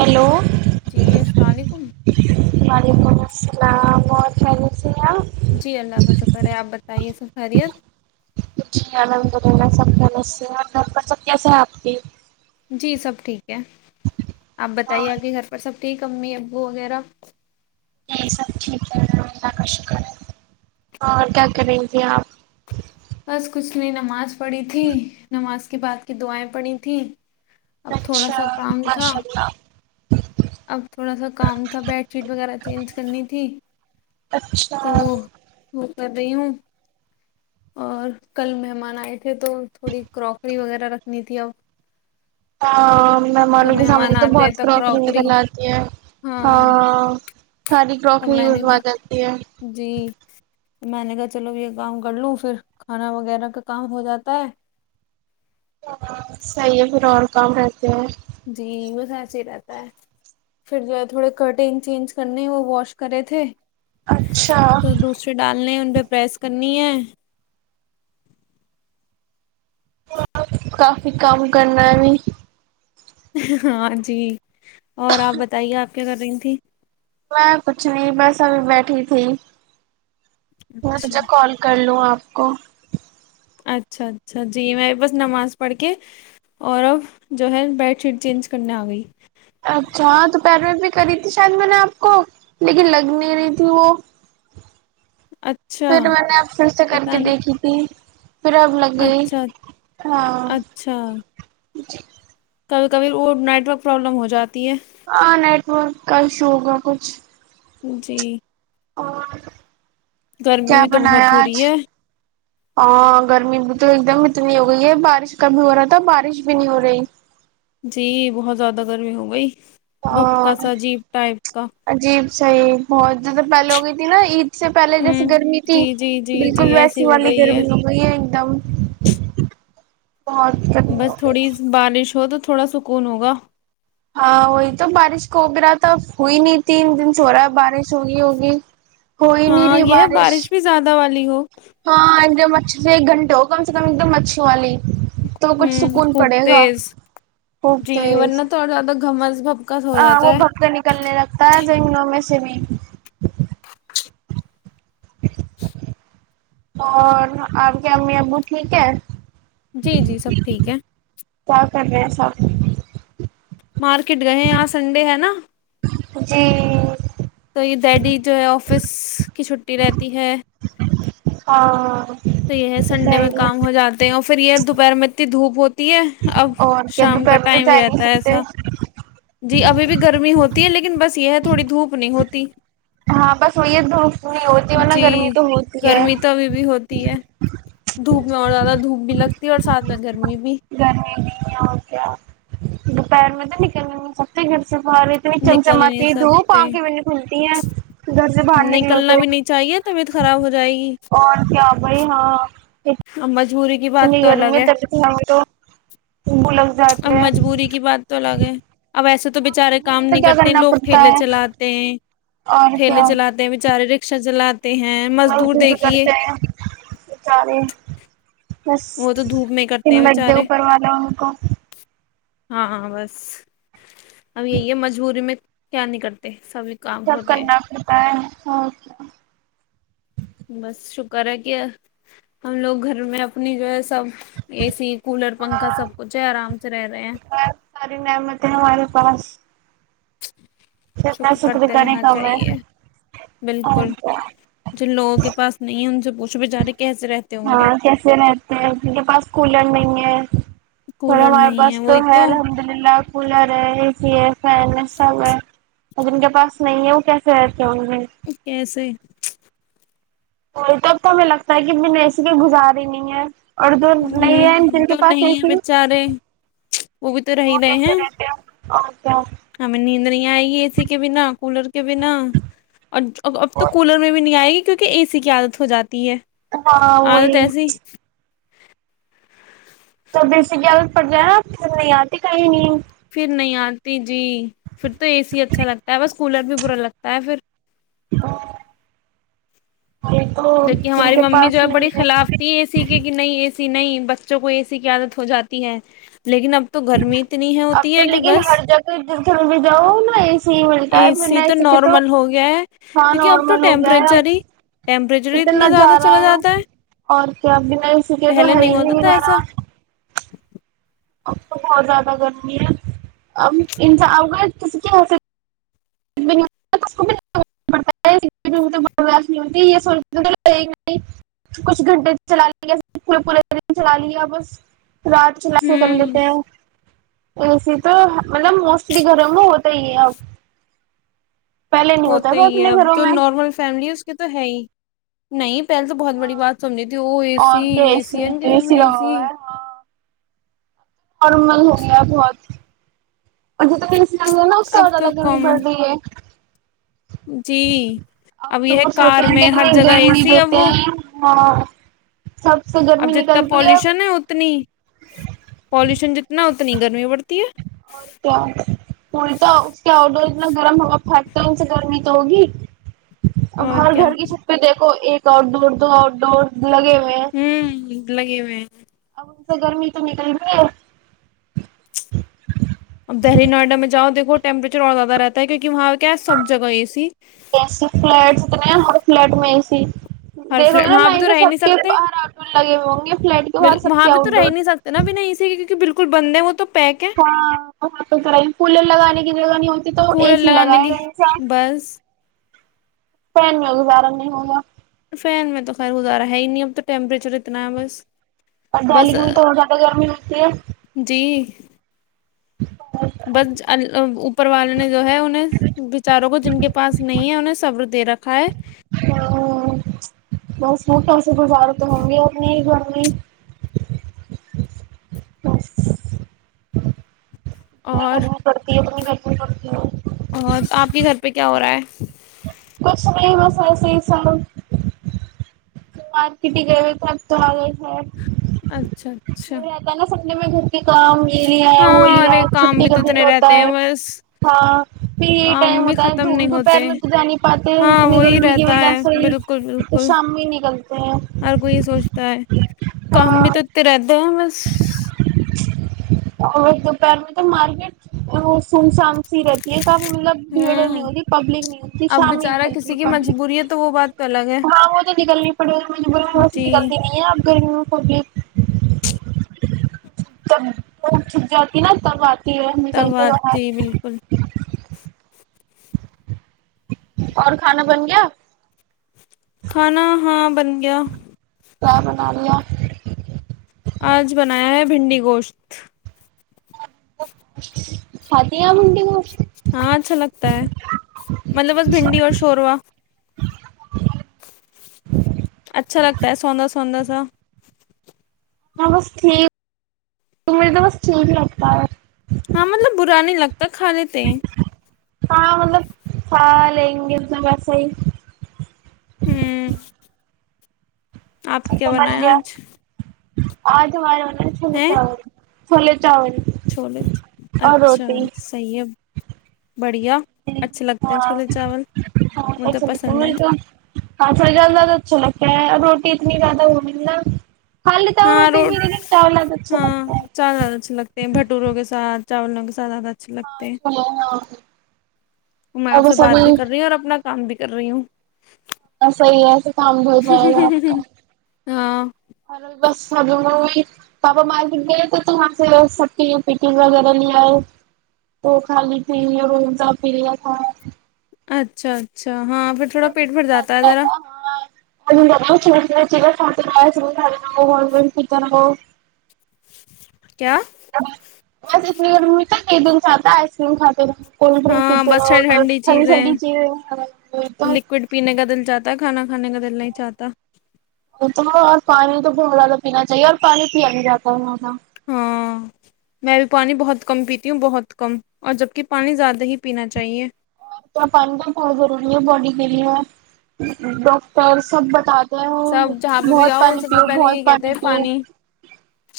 Hello جی السلام علیکم ویلکم اسلام جی اللہ کا شکر ہے آپ بتائیے س خیریت نمس اور نمبر سب کیسے ہے آپ کی جی سب ٹھیک آپ اور بتائیے آگے گھر پر سب رٹ ک امی ابو وغیرہ یہی سب ٹھیک ہے اللہ کا شکر ہے اور کیا کریں گے آپ بس کچھ نہیں نماز پڑھی تھی نمس کی بات کی دعائیں پڑی تھیں اب تھوڑا اچھا سا کام تھا ماشاء اللہ اب تھوڑا سا کام تھا بیڈ شیٹ وغیرہ چینج کرنی تھی اچھا تو وہ کر رہی ہوں اور کل مہمان آئے تھے تو تھوڑی کروکری وغیرہ رکھنی تھی اب ہ جب مہمانوں کے سامنے مہمان تو آتے بہت ہیں کرواکری کراکری نکل آاتی ہے ہاں ساری تو کرواکری میں نے یوز ہو جاتی ہے تو میں نے کہا چلو یہ کااؤم کر لوں پھر کھانا وغیرہ کا کام ہو جاتا ہے صحیح ہے پھر اور کام رہتے ہیں جی وہ سچ ہی رہتا ہے پھر جو ہے تھوڑے کٹنگ چینج کرنے وہ واش کرے تھے اچھا تو دوسرے ڈالنے ان پہ پریس کرنی ہے [inaudible] کافی کام کرنا ہے بھی ہاں جی اور آپ بتائیے آپ کیا کر رہی تھی میں کچھ نہیں بس ہم بیٹھ ٹھ تھی میں تجھا اچھا کال کر لوں آپ کو [unintelligible] اچھا اچھا جی میںی بس نماز پڑھ کے اور اب جو ہے بیڈ شیٹ چینج کرنے آ گئی اچھا ہاں دوپہر میں بھی کری تھی شاید میں نے آپ کو لیکن لگ نہیں رہی تھی وہ اچھا پھر میں نے اب پھر سے کر کے پتہ نہیں دیکھی تھی پھر اب لگے اچھا ہاں اچھا جی کبھی کبھی وہ نیٹ ورک پرابلم ہو جاتا ہاں نائٹ م ک ک ش ہوگا کچھ جی اور [unintelligible] گرمی کیا بھی تو بنایا بہت ہو رہی آج ہے ہاں گرمی بھی تو ایک دم اتنی ہو گئی ہے بارش کا بھی ہو رہا تھا بارش بھی نہیں ہو رہی جی بہت زیادہ گرمی ہو گئی وپ ہاں کا سا اجیب ٹائپ کا سے بہت جیسے پہلے ہو گئی تھی نا عید اسے پہلے جیسے ہوں گرمی تھی جی جی جی جی بالکل ویسی ایسی ہو والی گئی ہے گرمی ہو گئی ہے [unintelligible] گرمی بس ہو گئی تھوڑی سی بارش ہو تو تھوڑا سکون ہوگا ہاں وہی تو بارش ہو بھی رہا تھا ہوئی نہیں تین دن سے ہو رہا ہے بارش ہوگی ہوگی ہو ہی نہیں ہاں رہی یہ ہے، بارش بھی [unintelligible] ہاں ایک دم اچھے سے ایک گھنٹے ہو کم سے کم ایک دم اچھی والی تو کچھ ہوں سکون خوب پڑے گا تیز خوب جی تیز ورنہ تو اور زیادہ گھمس بھپکس ہو ہاں جاتا وہ ہے پھگتے نکلنے لگتا ہے جگنوں میں سے [unintelligible] [inaudible] اور آپ کے امی ابو ٹھیک ہے جی جی سب ٹھیک ہے کیا کر ہیں سب مارکیٹ گئے یہاں سنڈے ہے نا جی جی ڈیڈی جو ہے آفس کی چھٹی رہتی ہے ہاں تو یہ ہے سنڈے میں کام صحیح۔ ہو جاتے ہیں اور پھر یہ دوپہر میں اتنی دھوپ ہوتی ہے اب اور کیا شام کا دوپہر میں تو ٹائم ہی جا نہیں رہتا ہے سکتے ایسا جی ابھی بھی گرمی ہوتی ہے لیکن بس یہ تو تھوڑی دھوپ نہیں ہوتی ہاں بس وہی دھوپ نہیں ہوتی ورنہ جی گرمی تو ہوتی ہے گرمی تو ابھی بھی ہوتی دھوپ میں اور زیادہ دھوپ بھی لگتی ہے اور ساتھ میں گرمی بھی [unintelligible] دوپہر میں تو نکلنے مے زیادہ دککت ہوتی ہے باہر اتنی نکل ہی نہیں چمچماتی دھوپ سکتے آنکھیں بھی نہیں کھلتی ہے گھر سے باہر نکلو نکلنا تو بھی نہیں چاہیے طبیعت خراب ہو جائے گی اور کیا بھائی ہاں [unintelligible] مجبوری کی بات تو الگ ہے [unintelligible] اب ہاں مجبوری کی بات تو الگ ہے اب ایسے تو بچارے مجبوری کام میں نہیں کیا کرتے کرنا لوگ پڑتا ٹھیلے ہے چلاتے ہیں ٹھیلے چلاتے ہیں بچارے رکشا چلاتے ہیں مزدور ب سے دیکھیے کرتے ہیں سارے بس وہ تو دھوپ میں کرتے تن ہیں بچ دے بےچارے اوپروانا ان کو ہاں ہ بس اب یہی ہے مجبوری میں کیا نہیں کرتے سبھی کام سب ہوتے کرنا پڑتا ہے اوکے بس شکر ہے کہ ہم لوگ گھر میں اپنی جو ہے سب اے سی کولر پنکھا ہاں سب کچھ ہے آرام سے رہ رہے ہیں بہت ساری نعمتیں ہمارے پاس جتنا شکر کرتے کریں رہنا کم ہے چاہیے اور بالکل کیا جن لوگوں کے پاس نہیں ہے ان سے پوچھ شب جاری کے ہاں کیسے رہتے ہیں ان کے پاس کولر نہیں ہے ایک تھوڑا کولر ہمارے نہیں پاس تو وہی ہے الحمد للہ کولر ہے اے سی ہے فین ہے سب ہے مطب ان کے پاس نہیں ہے وہ کیسے رہتے ہوں گے کیسے وہی تو اب تو ہمیں لگتا ہے کہ میں نے ایسیے کو گزار ہی نہیں ہے اور جو نہیں ہے ہوں جن کے تو پاس اے نہیں ہے سی بیچارے وہ بھی تو رہ رہے کیسے ہیں رہتے ہیں اور کیا ہمیں نیند نہیں آئے گی اے سی کے بنا کولر کے بنا اور اب تو کولر میں بھی نہیں آئے گی کیونک اےی کی عادت ہو جاتی ہے ہاں عادت وہی ایسی تو ب سےت پڑ گیا نا پھر نہیں آتی کہیں نہیں پھر نہیں آتی جی پھر تو اے سی اچھا لگتا ہے بس کولر بھی برا لگتا ہے پھر یہ تو جبک کہ جن ہماری کے ممی جو پاس ہے نہیں بڑی خلافتی اے سی کی کہ نہیں اسی نہیں بچوں کو ایسی کی عادت ہو جاتی ہے لیکن اب تو گرمی اتنی ہے اب ہوتی تو ہے کہ لیکن بس ہر جگہ جس گھر بھی جاؤ نا ایسے ہی ملتا ہے اے پھر نہ ای سی کہ تو نارمل ہو گیا ہے ہاں کیونکہ اب تو نارمل ہو گیا ہے ٹیمپریچر ہی ٹیمپریچر ہی اتنانا اتنا زیادہ ج رہا چلا ہے جاتا اور کیا بھینا س کیا کہ پہلے نہیں ہری ہوتا تھا وغیرہ ایسا اب تو بہت زیادہ گرمی ہے اب ان اؤ گئے ک کیا ح ش نہیں ہو یہ س کچھ گھنٹے چلا لیں گے پورے دن چلا لیا بس رات کلاسے کر لیتے ہوں ہیں ا سی تو مطلب م اس بھی گرم ہوت یہ آ ہوتا تھا ہی ہے اپنے اب گھروں جو میں نارمل فیملی ہے اس کے تو ہے ہی نہیں پہلے تو بہت بڑی بات سمج تھی وہ اے س اور کیا اے س سی ہے ن کہ سر سی میں اے لگا س ہوا ہے ہاں نارمل ہو گیا بہت اور جتسام نا اس سے اب اور تو زیادہ دوری کامن پڑ رہی ہے جی آؤٹ اب یہ ہے ڈورس ہوتے کار ہیں میں کتنے ہر جگہ گیم اے ہی سی اب دیتے وہ ہیں ہاں سب سے اب گرمی جتنا نکلتی پالوشن ہے اتنی پالوشن جتنا کتنی گرمی پڑتی ہے اور کیا پ تو اس کے آڈ اتنا گرم ہوا پھاکتے ان سے گرمی تو ہوگی ہے اب اور ہر کیا گھر کی چھت پہ دیکھو ایک تو دور تو ہوں لگے میں اب گرمی تو نکلتی ہے اب دہلی نوئیڈا میں جؤ دیکو ٹمپریچر اور زیادہ رہتا ہے کیونکہ وہاں کیا ہے سب جگہ اے سی ایسے فلیٹ اتنے ہیں ہر فلیٹ میں تھ ہر فل دیکھو گے نا وہاں پہ لائن تو رہ ہی نہیں سب کے سکتے باہر آؤٹ ڈور لگے ہوئے ہوں گے فلٹ کے باہر سب کے آؤٹ ڈور ک بندے وہ تو پیک ہے ہاں وہ تو کرائی پل لگانے کی جگہ نہیں ہوتی تو کولر ایک ہی لگانے لگایا کی گیا ایسا بس پن میں گزارا نہیں ہوگا فین میں تو خیر گزارا ہے ہی نہیں اب تو ٹیمپریچر اتنا ہے بس اور بس دہلی میں تھوڑی زیادہ گرمی ہوتی ہے جی بس پروال نے جو ہے انہیں بچاروں کو جن کے پاس نہیں ہے انہیں سبر دے رکھا ہے ہ بہتٹ گزارت تو ممی اور اپنی کوئی اور کرتی ہے اپ م کرتی ہے آ کے گھر پہ کیا ہو رہا ہے کچھ نہیں بس سی سب مارکیٹی ہی گئے ہو تھ تو آ گئے تھ اچھا اچھا تو ن نہ س م میں گ کام میری آئے ہولی ہاں ارے آئے کام چھٹی بھی کا تو دن اتنے ہوتا رہتے ہے ہیں بس ہاں پھر یہ کام ٹائم بھی ہوتا ہے ختم نہیں دوپہر ہوتے میں تو جا نہیں پاتے ہیں ہاں اتنی وہی گرمی کی رہتا وجہ ہے سے ہی بالکل تو بالکل شام میں نکلتے ہیں ہر کوئی یہ سوچتا ہے کام بھی ہاں تو اتنے رہتے ہیں [inaudible] بس اور دوپہر میں تو مارکیٹ سمسان سی رہتی ہے ب مطلب بھیڑ نہیں ہوں ہوتی پبلک نہیں ہوتی اب بیچارہ شاملتی کسی کی مجبوری ہے تو وہ بات تو الگ ہے ہاں وہ تو نکلنی پڑی ہو ب وی جی نکلتی نہیں ہے اب کررمیوں پبلک جب وہ چھٹ جاتی نا تب آتی تب نکلتے بات باہر تھی بالکل اور کھانا بن گیا کھانا ہاں بن گیا کیا بنانییا آج بنایا ہے بھنڈی گوشت خاتیا منتی وہ ہاں اچھا لگتا ہے مطلب بس بھنڈی اور شوروا [inaudible] اچھا لگتا ہے سوندا سوندا سا ہاں بس ٹھیک مجھے تو بس ٹھیک لگتا ہے ہاں مطلب برا نہیں لگتا کھا لیتے اننگل جگ سےائی ہوں آپ کی کیا بن بنایا گیا آج آ تو ہمارے چل چ فول چولو اچھا روٹی سیب ہاں ہاںا مجھے تو پسند ہے ہاں ف جال زیادہ اچھا لگتا ہے اتنی زیادہ ہو ملا ہاں روڈ ہاں لگتا ہے سار اچھے لگتے ہیں بھٹوروں کے ساتھ چاولناک ساد اچھ ہاں لگتے ہیں چھولے ہاں میں اور آپ سے بس بات بھی کر رہی ہوں اور اپنا کام بھی کر رہی ہوں صحی ایس کام ہو جائے گا آپ کا ہاں بس ہمب م بھی پاپا مارکیٹ گئے تھے تو وہاں سے سب کی پکن وغیرہ لے آئے وہ خالی تھی را پ لیا تھا اچھا اچھا ہاں پ تھوڑا پیٹ بھر جاتا ہے ذرا چھو چ س ب سر نگ کھا نگو کیا بس اتنی گ م کیا کہ دن چاتا آئسکیم کاتی تھ کولڈ ڈرنک کی ہاں طر بس ٹھنڈی ٹھنڈی چیزیں ٹھنڈی چی تو لکوڈ پینے کا دل چاہتا کھانا کھانے کا دل نہیں چاہتا تو اور پانی تو بہ زیادہ پینا چاہیے اور پانی پیا نہیں جاتا ہے زدہ ہاں میں بھی پانی بہت کم پیتی ہوں بہت کم اور جبکہ پانی زیادہ ہی پینا چاہیے پالنا بہت ضروری ہے باڈی کے لیے ڈاکٹر سب بتات ہ سب جہاں پہ بھی بہت جاؤ وہ پانی سب سے پیؤ پہلے بہت یہ کہتے پانی ہیں پیؤ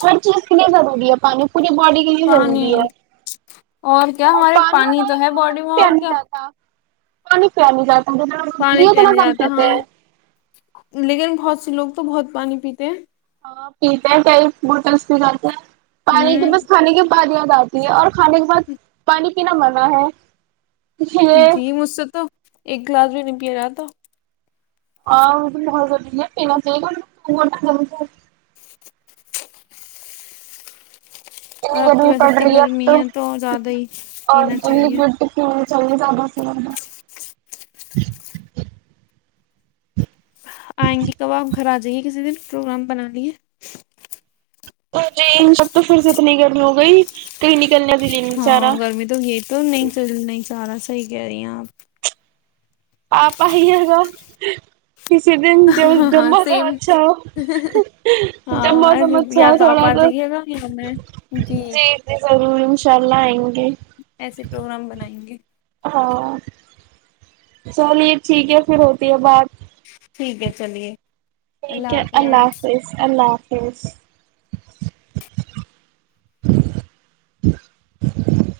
ہر چیز کے لیے ضرور پیا پانی پوری باڈی کے لیے پانی ضروری ہے کیا اور ہمارے پانی بتائے تو ہے گا باڈی پانی میں اور پنے کیا ج پانی پیا نہیں جاتا ضروری پانی ہے پیا اتنا نہیں کم جاتا ہاں پیتے ہیں لیکن بہت لوگ تو بہت پانی پیتے ہیں پیتا ائ موٹرس بھی جاتتا ہے پانی تو ہ بس کھانے کے پادیاں ج آتی ہے اور کھانے کے بعد پانی پینا منانا ہے یہ جی مجھ سے تو ایک گلاس بھی نہیں پی رہا تھا آ ب کرے پ گ ان اور اب تو ادمی ویسے پڑ اتنی رہ ات گرمی ہے تو زیادہ ہی اور پینا دڈ چاہیے ت ج جا س لا آئیں گی کبابپ گھر آ جی کسی دن پروگرام بناانی ہے تو جی ان سب تو پھر سے اتنی گرمی ہو گئی کہیں ن ہاں گرمی تو گ تو نہیں چ نہیں سارا صحیح کہہ رہی ہیں آپ پپا ہی ہے گا اسی دن ہاں ہاں موسم سیم اچھا ہو گ ہاں موسم اچھا یا ہو آپ تھوڑا آ تو جائیے گا یا میں جی جی ض ان شاء اللہئ ایسے پروگرام بنائیں گے ہاں چلیے ٹھیک ہے پھر ہوتی ہے بات ٹھیک ہے چلیے ٹھیک ہے اللہ حافظ اللہ حافظ ا